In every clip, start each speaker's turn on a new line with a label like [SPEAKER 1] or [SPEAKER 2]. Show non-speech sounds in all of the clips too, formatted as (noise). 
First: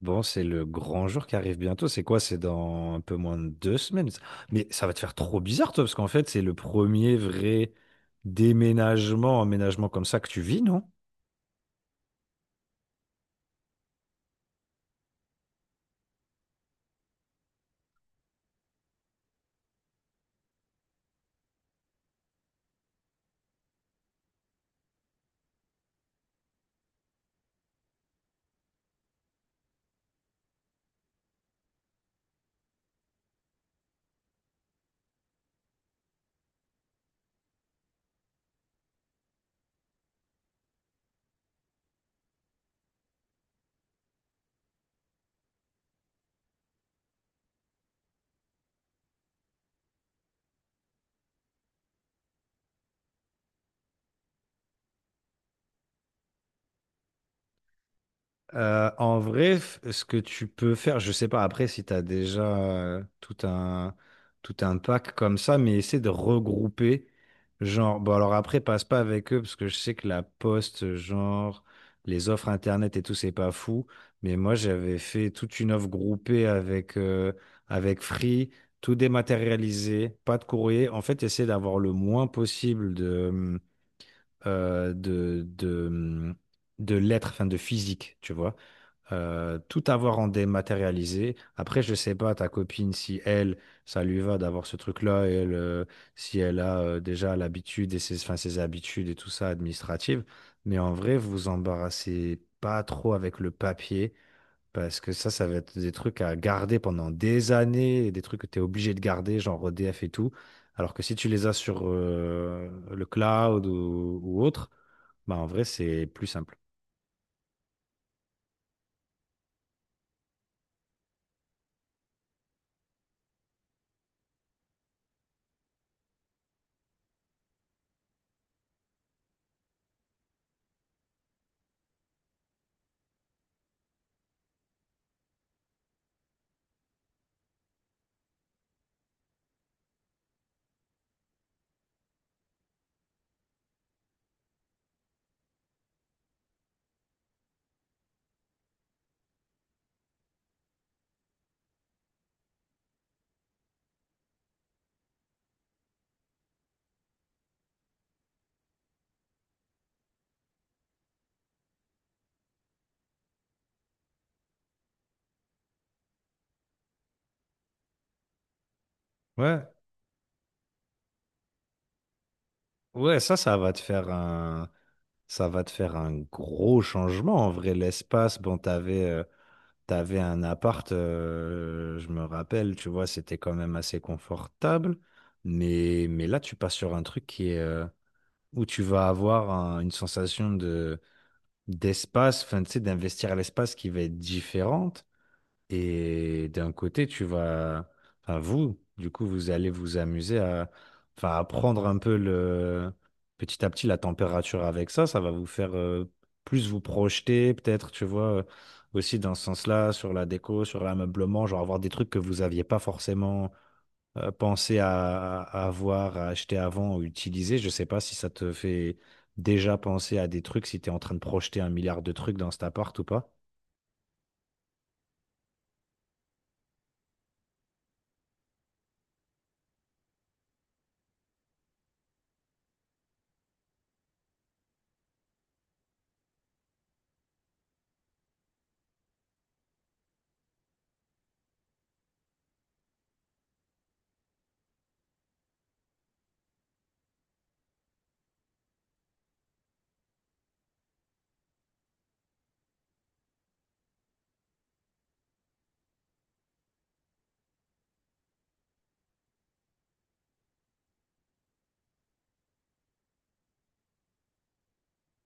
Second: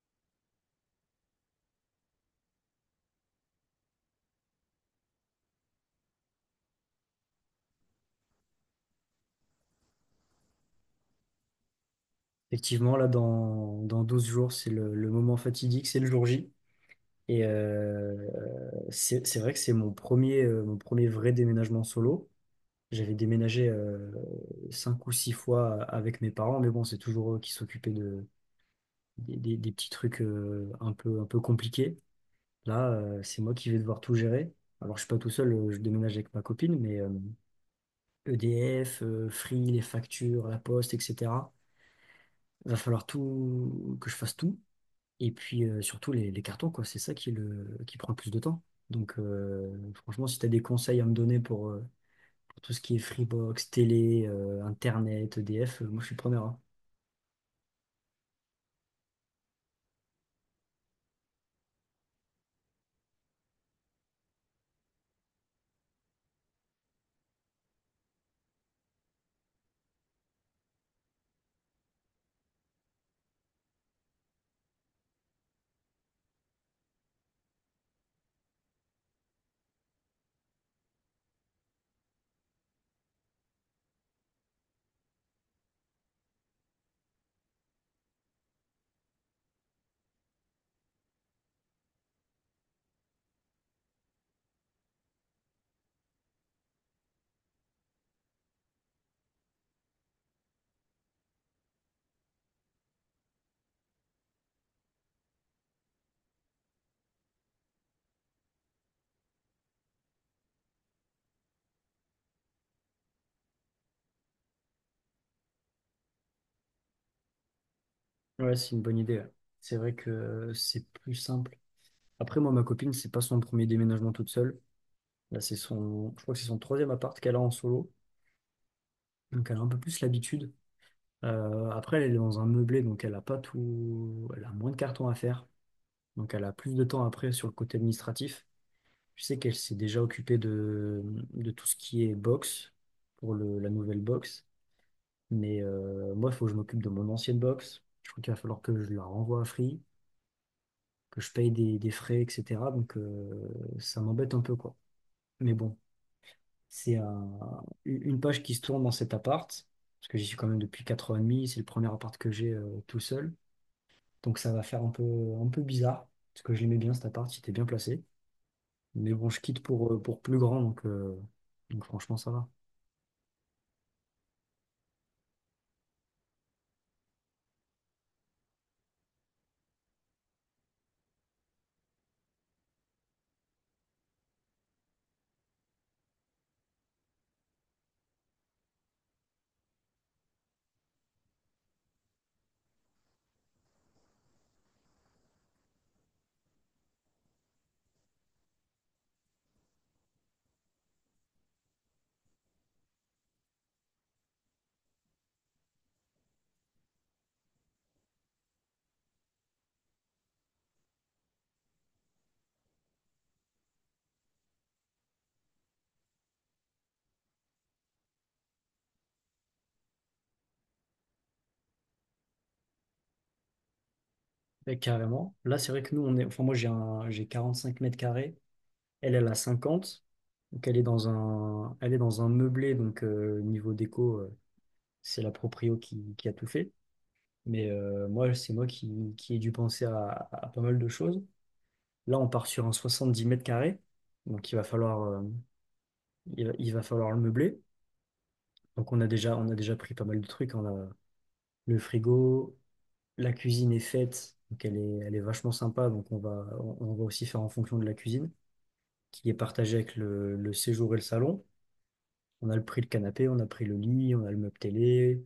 [SPEAKER 1] Bon, c'est le grand jour qui arrive bientôt. C'est quoi? C'est dans un peu moins de 2 semaines. Ça. Mais ça va te faire trop bizarre, toi, parce qu'en fait, c'est le premier vrai déménagement, emménagement comme ça que tu vis, non?
[SPEAKER 2] Effectivement, là, dans 12 jours, c'est le moment fatidique, c'est le jour J. Et c'est vrai que c'est mon premier vrai déménagement solo. J'avais déménagé cinq ou six fois avec mes parents, mais bon, c'est toujours eux qui s'occupaient des petits trucs un peu compliqués. Là, c'est moi qui vais devoir tout gérer. Alors, je suis pas tout seul, je déménage avec ma copine, mais EDF, Free, les factures, la poste, etc. Va falloir tout, que je fasse tout. Et puis surtout les cartons, quoi, c'est ça qui prend le plus de temps. Donc franchement, si tu as des conseils à me donner pour tout ce qui est Freebox, télé, Internet, EDF, moi je suis preneur, hein.
[SPEAKER 1] En vrai, ce que tu peux faire, je sais pas après si tu as déjà tout un pack comme ça, mais essaie de regrouper. Genre, bon, alors après, passe pas avec eux parce que je sais que la poste, genre, les offres internet et tout, c'est pas fou. Mais moi, j'avais fait toute une offre groupée avec, avec Free, tout dématérialisé, pas de courrier. En fait, essaie d'avoir le moins possible euh, de, de, de lettres, enfin de physique, tu vois tout avoir en dématérialisé. Après, je sais pas, ta copine, si elle, ça lui va d'avoir ce truc-là, et elle, si elle a déjà l'habitude et ses, enfin, ses habitudes et tout ça administratives. Mais en vrai, vous vous embarrassez pas trop avec le papier, parce que ça va être des trucs à garder pendant des années, et des trucs que tu es obligé de garder, genre EDF et tout. Alors que si tu les as sur le cloud ou autre, bah en vrai, c'est plus simple.
[SPEAKER 2] Ouais, c'est une bonne idée, ouais. C'est vrai que c'est plus simple. Après, moi, ma copine, c'est pas son premier déménagement toute seule. Là, je crois que c'est son troisième appart qu'elle a en solo. Donc elle a un peu plus l'habitude. Après, elle est dans un meublé, donc elle a pas tout. Elle a moins de cartons à faire. Donc elle a plus de temps après sur le côté administratif. Je sais qu'elle s'est déjà occupée de tout ce qui est box, pour la nouvelle box. Mais moi, il faut que je m'occupe de mon ancienne box. Je crois qu'il va falloir que je la renvoie à Free, que je paye des frais, etc. Donc ça m'embête un peu, quoi. Mais bon, c'est une page qui se tourne dans cet appart, parce que j'y suis quand même depuis 4 ans et demi. C'est le premier appart que j'ai tout seul. Donc ça va faire un peu bizarre, parce que je l'aimais bien cet appart, il était bien placé. Mais bon, je quitte
[SPEAKER 1] Ouais,
[SPEAKER 2] pour plus grand, donc franchement, ça va.
[SPEAKER 1] ouais, ça va te faire un, ça va te faire un gros changement. En vrai, l'espace, bon, t'avais, t'avais un appart, je me rappelle, tu vois, c'était quand même assez confortable. Mais là, tu passes sur un truc qui est, où tu vas avoir une sensation de, d'espace, enfin, tu sais, d'investir à l'espace qui va être différente. Et d'un côté, tu vas, enfin vous, du coup, vous allez vous amuser à, enfin, à prendre un peu le, petit à petit la température avec ça. Ça va vous faire plus vous projeter, peut-être, tu vois, aussi dans ce sens-là, sur la déco, sur l'ameublement, genre avoir des trucs que vous n'aviez pas forcément pensé à avoir, à acheter avant ou utiliser. Je sais pas si ça te fait déjà penser à des trucs, si tu es en train de projeter un milliard de trucs dans cet appart ou pas.
[SPEAKER 2] Mais carrément. Là, c'est vrai que nous, on est. Enfin, moi, j'ai 45 mètres carrés. Elle, elle a 50. Donc, elle est dans un meublé. Donc, niveau déco, c'est la proprio qui a tout fait. Mais moi, c'est moi qui ai dû penser à pas mal de choses. Là, on part sur un 70 mètres carrés. Donc, il va falloir le meubler. Donc, on a déjà pris pas mal de trucs. On a le frigo, la cuisine est faite. Donc, elle est vachement sympa. Donc, on va aussi faire en fonction de la cuisine, qui est partagé avec le séjour et le salon. On a le prix le canapé, on a pris le lit, on a le meuble télé,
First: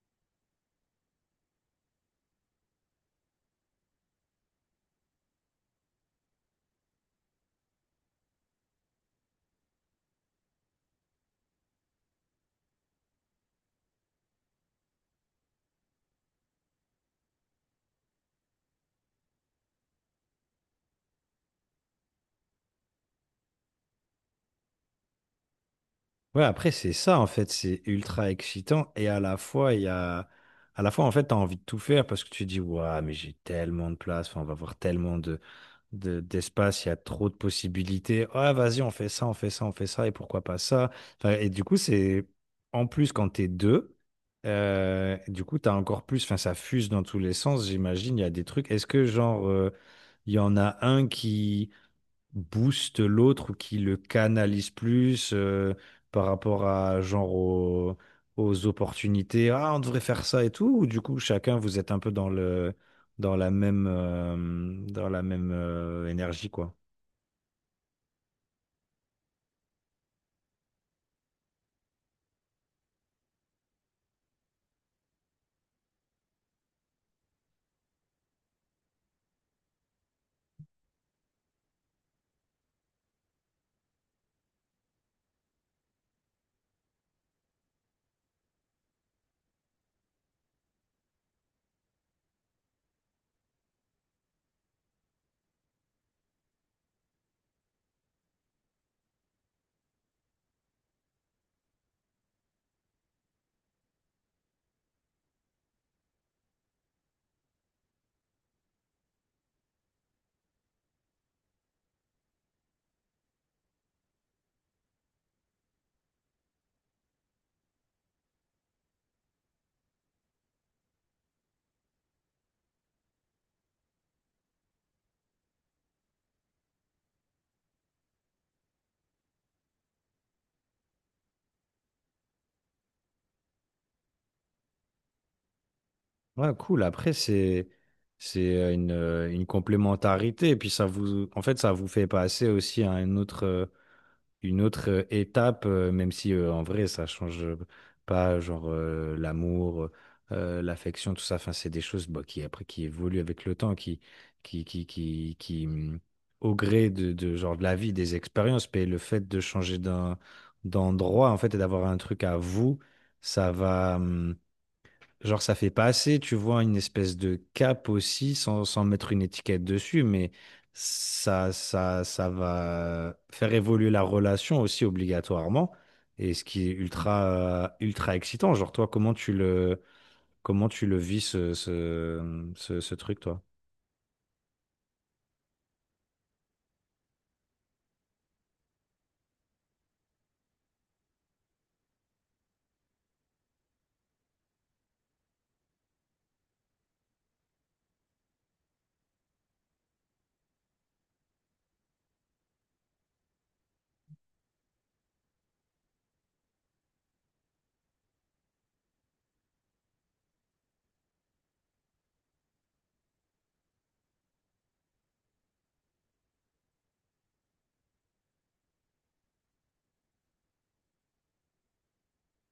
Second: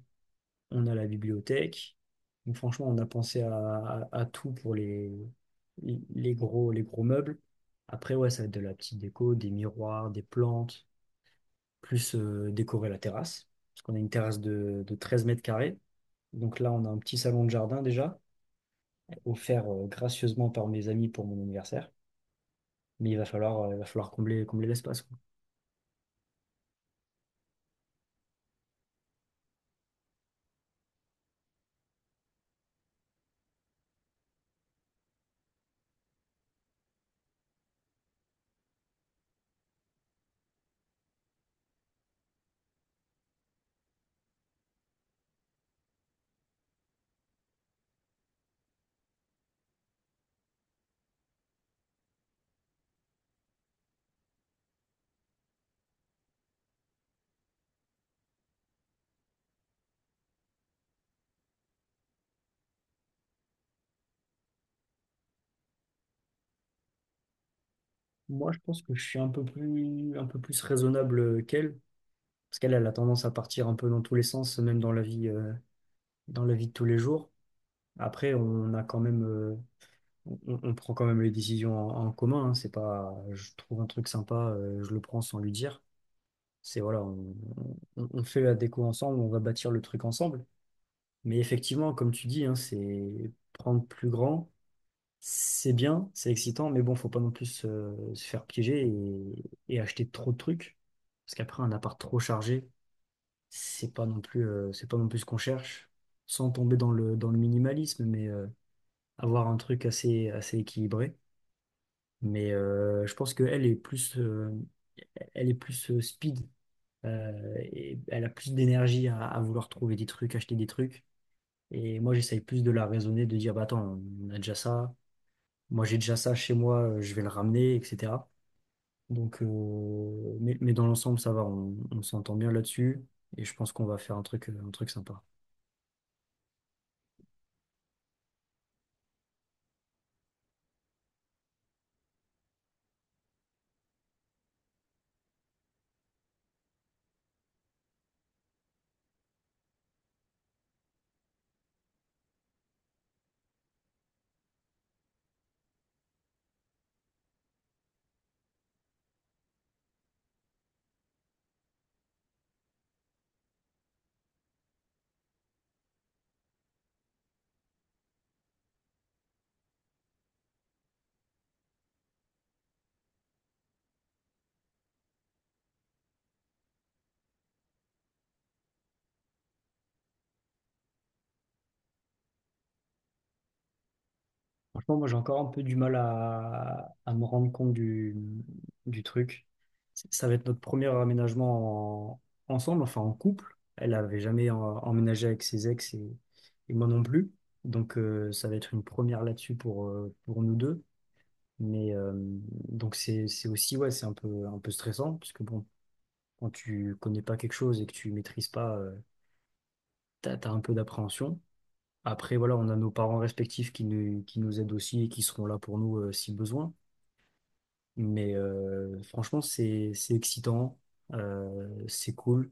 [SPEAKER 2] on a la bibliothèque. Donc franchement, on a pensé à tout pour les gros meubles. Après, ouais, ça va être de la petite déco, des miroirs, des plantes, plus décorer la terrasse. Parce qu'on a une terrasse de 13 mètres carrés. Donc là, on a un petit salon de jardin déjà, offert gracieusement par mes amis pour mon anniversaire. Mais il va falloir combler l'espace, quoi.
[SPEAKER 1] Ouais, après, c'est ça, en fait, c'est ultra excitant et à la fois, il y a... À la fois, en fait, t'as envie de tout faire parce que tu dis, waouh, mais j'ai tellement de place, enfin, on va voir tellement de, d'espace, il y a trop de possibilités. Ah, vas-y, on fait ça, on fait ça, on fait ça, et pourquoi pas ça? Enfin, et du coup, c'est, en plus, quand t'es deux, du coup, t'as encore plus, enfin, ça fuse dans tous les sens, j'imagine, il y a des trucs. Est-ce que, genre, il y en a un qui booste l'autre ou qui le canalise plus par rapport à genre aux opportunités. Ah, on devrait faire ça et tout. Ou du coup, chacun, vous êtes un peu dans le dans la même euh, dans la même énergie quoi.
[SPEAKER 2] Moi, je pense que je suis un peu plus raisonnable qu'elle, parce qu'elle, elle a tendance à partir un peu dans tous les sens, même dans la vie de tous les jours. Après, on prend quand même les décisions en commun, hein. C'est pas, je trouve un truc sympa, je le prends sans lui dire. C'est voilà, on fait la déco ensemble, on va bâtir le truc ensemble. Mais effectivement, comme tu dis, hein, c'est prendre plus grand. C'est bien, c'est excitant, mais bon, faut pas non plus se faire piéger et acheter trop de trucs. Parce qu'après, un appart trop chargé, c'est pas non plus, c'est pas non plus ce qu'on cherche. Sans tomber dans le minimalisme, mais avoir un truc assez, assez équilibré. Mais je pense qu'elle est plus speed, et elle a plus d'énergie à vouloir trouver des trucs, acheter des trucs. Et moi, j'essaye plus de la raisonner, de dire, bah attends, on a déjà ça. Moi, j'ai déjà ça chez moi, je vais le ramener, etc. Donc, mais dans l'ensemble, ça va, on s'entend bien là-dessus et je pense qu'on va faire un truc sympa.
[SPEAKER 1] Ouais, cool. Après, c'est une complémentarité et puis ça vous en fait ça vous fait passer aussi à un autre une autre étape, même si en vrai ça change pas, genre l'amour, l'affection, tout ça. Enfin, c'est des choses bah, qui après qui évoluent avec le temps, qui au gré de genre de la vie, des expériences, mais le fait de changer d'endroit en fait et d'avoir un truc à vous, ça va. Genre, ça fait pas assez, tu vois, une espèce de cap aussi, sans, sans mettre une étiquette dessus, mais ça va faire évoluer la relation aussi obligatoirement. Et ce qui est ultra, ultra excitant. Genre, toi, comment tu le vis, ce truc, toi?
[SPEAKER 2] Franchement, moi, j'ai encore un peu du mal à me rendre compte du truc. Ça va être notre premier aménagement ensemble, enfin en couple. Elle n'avait jamais emménagé avec ses ex et moi non plus. Donc, ça va être une première là-dessus pour nous deux. Mais donc c'est aussi ouais c'est un peu stressant parce que bon quand tu connais pas quelque chose et que tu maîtrises pas, t'as un peu d'appréhension. Après, voilà, on a nos parents respectifs qui nous aident aussi et qui seront là pour nous, si besoin. Mais franchement, c'est excitant, c'est cool.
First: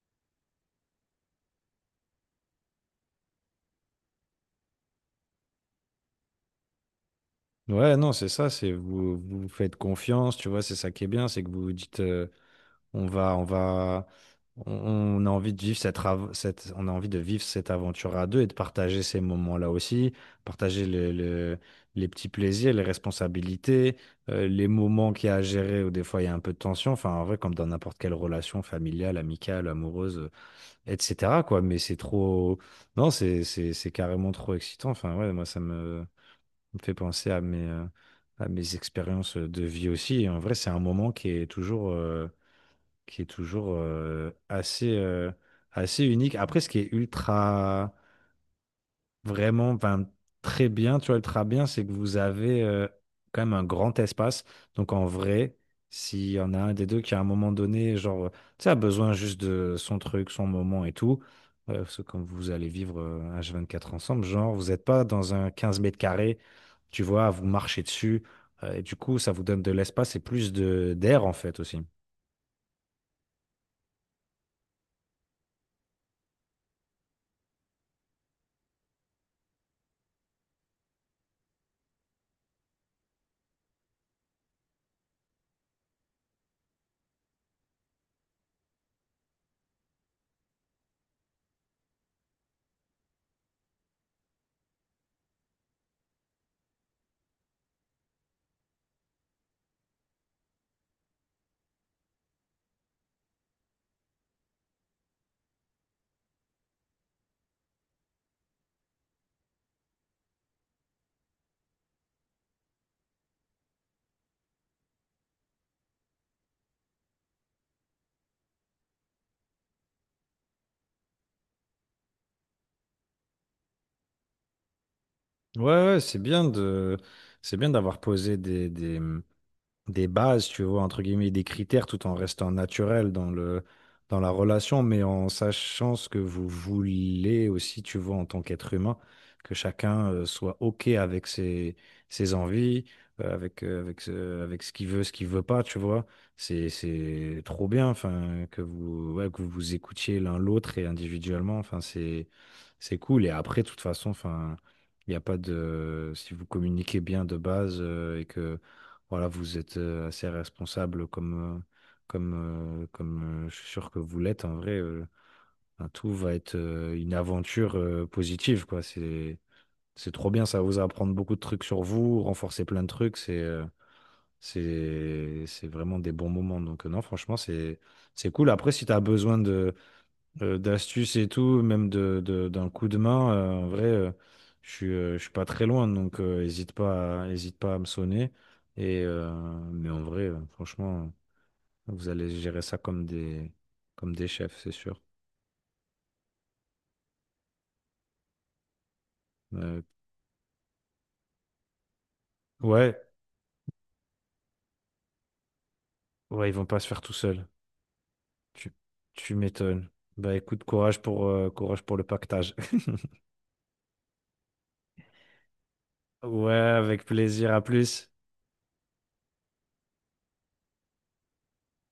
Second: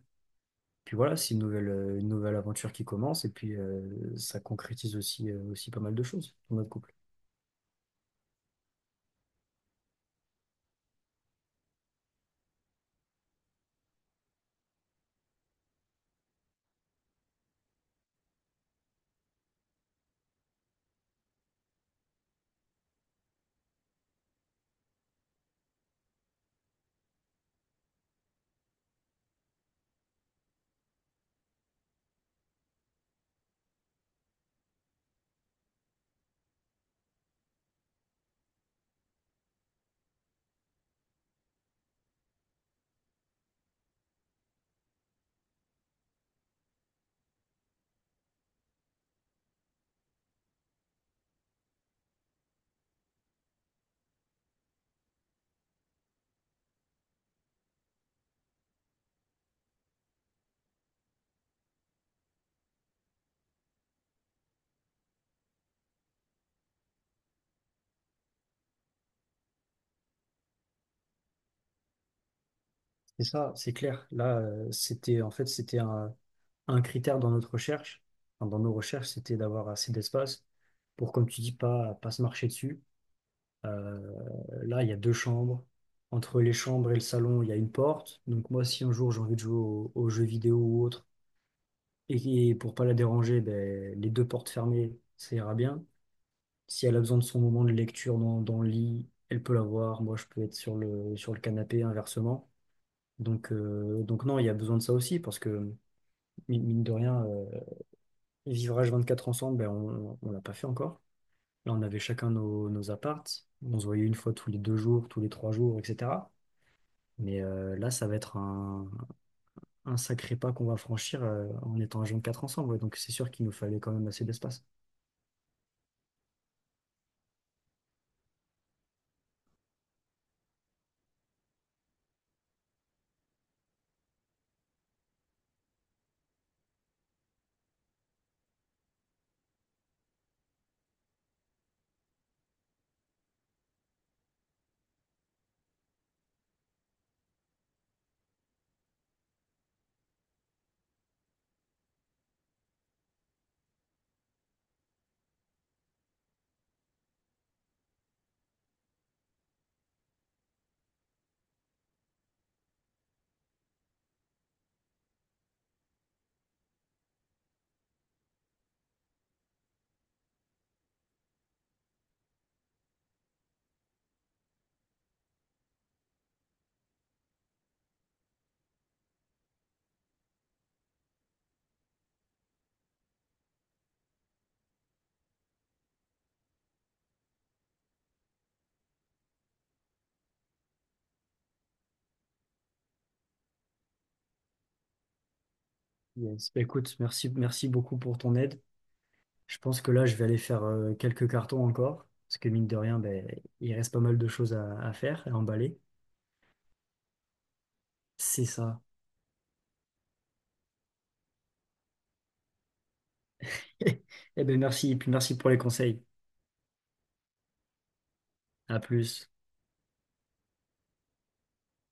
[SPEAKER 2] Puis voilà, c'est une nouvelle aventure qui commence et puis ça concrétise aussi pas mal de choses dans notre couple.
[SPEAKER 1] Ouais, non, c'est ça, c'est vous, vous faites confiance, tu vois, c'est ça qui est bien, c'est que vous vous dites. On va, on va, on a envie de vivre cette, on a envie de vivre cette aventure à deux et de partager ces moments-là aussi, partager les petits plaisirs, les responsabilités, les moments qu'il y a à gérer où des fois il y a un peu de tension. Enfin, en vrai, comme dans n'importe quelle relation familiale, amicale, amoureuse, etc. quoi. Mais c'est trop, non, c'est carrément trop excitant. Enfin, ouais, moi, ça me, me fait penser à mes expériences de vie aussi. Et en vrai, c'est un moment qui est toujours. Qui est toujours assez, assez unique. Après, ce qui est ultra, vraiment, enfin, très bien, tu vois, ultra bien, c'est que vous avez quand même un grand espace. Donc, en vrai, s'il y en a un des deux qui, à un moment donné, genre, tu sais, a besoin juste de son truc, son moment et tout, parce que quand vous allez vivre un H24 ensemble, genre, vous n'êtes pas dans un 15 mètres carrés, tu vois, à vous marcher dessus. Et du coup, ça vous donne de l'espace et plus de d'air, en fait, aussi.
[SPEAKER 2] Et ça, c'est clair. Là, c'était en fait, c'était un critère dans notre recherche, enfin, dans nos recherches, c'était d'avoir assez d'espace pour, comme tu dis, pas se marcher dessus. Euh, Là, il y a deux chambres. Entre les chambres et le salon, il y a une porte. Donc moi, si un jour j'ai envie de jouer aux jeux vidéo ou autre, et pour pas la déranger, ben, les deux portes fermées, ça ira bien. Si elle a besoin de son moment de lecture dans le lit, elle peut l'avoir. Moi, je peux être sur le canapé, inversement. Donc non, il y a besoin de ça aussi, parce que mine de rien, vivre H24 ensemble, ben, on l'a pas fait encore. Là, on avait chacun nos apparts. On se voyait une fois tous les 2 jours, tous les 3 jours, etc. Mais là, ça va être un sacré pas qu'on va franchir en étant à jeune 4 ensemble, ouais. Donc c'est sûr qu'il nous fallait quand même assez d'espace.
[SPEAKER 1] Ouais, ouais, c'est bien de, c'est bien d'avoir posé des bases, tu vois, entre guillemets, des critères tout en restant naturel dans le, dans la relation, mais en sachant ce que vous voulez aussi, tu vois, en tant qu'être humain, que chacun soit OK avec ses, ses envies, avec, avec ce qu'il veut pas, tu vois. C'est trop bien, enfin, que vous, ouais, que vous vous écoutiez l'un l'autre et individuellement, enfin, c'est cool. Et après, de toute façon, enfin, il n'y a pas de, si vous communiquez bien de base, et que voilà, vous êtes assez responsable comme je suis sûr que vous l'êtes. En vrai, enfin, tout va être une aventure positive, quoi. C'est trop bien, ça va vous apprendre beaucoup de trucs sur vous, renforcer plein de trucs. C'est vraiment des bons moments. Donc, non, franchement, c'est cool. Après, si tu as besoin de d'astuces et tout, même de, d'un coup de main, en vrai, je suis pas très loin, donc hésite pas à me sonner. Et, mais en vrai, franchement, vous allez gérer ça comme des chefs, c'est sûr.
[SPEAKER 2] Yes. Bah, écoute, merci, merci beaucoup pour ton aide. Je pense
[SPEAKER 1] Euh,
[SPEAKER 2] que là, je vais aller faire quelques cartons encore. Parce que mine de
[SPEAKER 1] ouais,
[SPEAKER 2] rien, ben, il reste pas mal de choses à faire, à emballer.
[SPEAKER 1] ouais, ils vont pas se faire tout seuls.
[SPEAKER 2] C'est
[SPEAKER 1] Tu,
[SPEAKER 2] ça.
[SPEAKER 1] tu m'étonnes. Bah écoute, courage pour le pactage. (laughs)
[SPEAKER 2] (laughs) Eh ben merci. Et puis merci pour les conseils.
[SPEAKER 1] Ouais, avec plaisir, à plus.
[SPEAKER 2] À plus.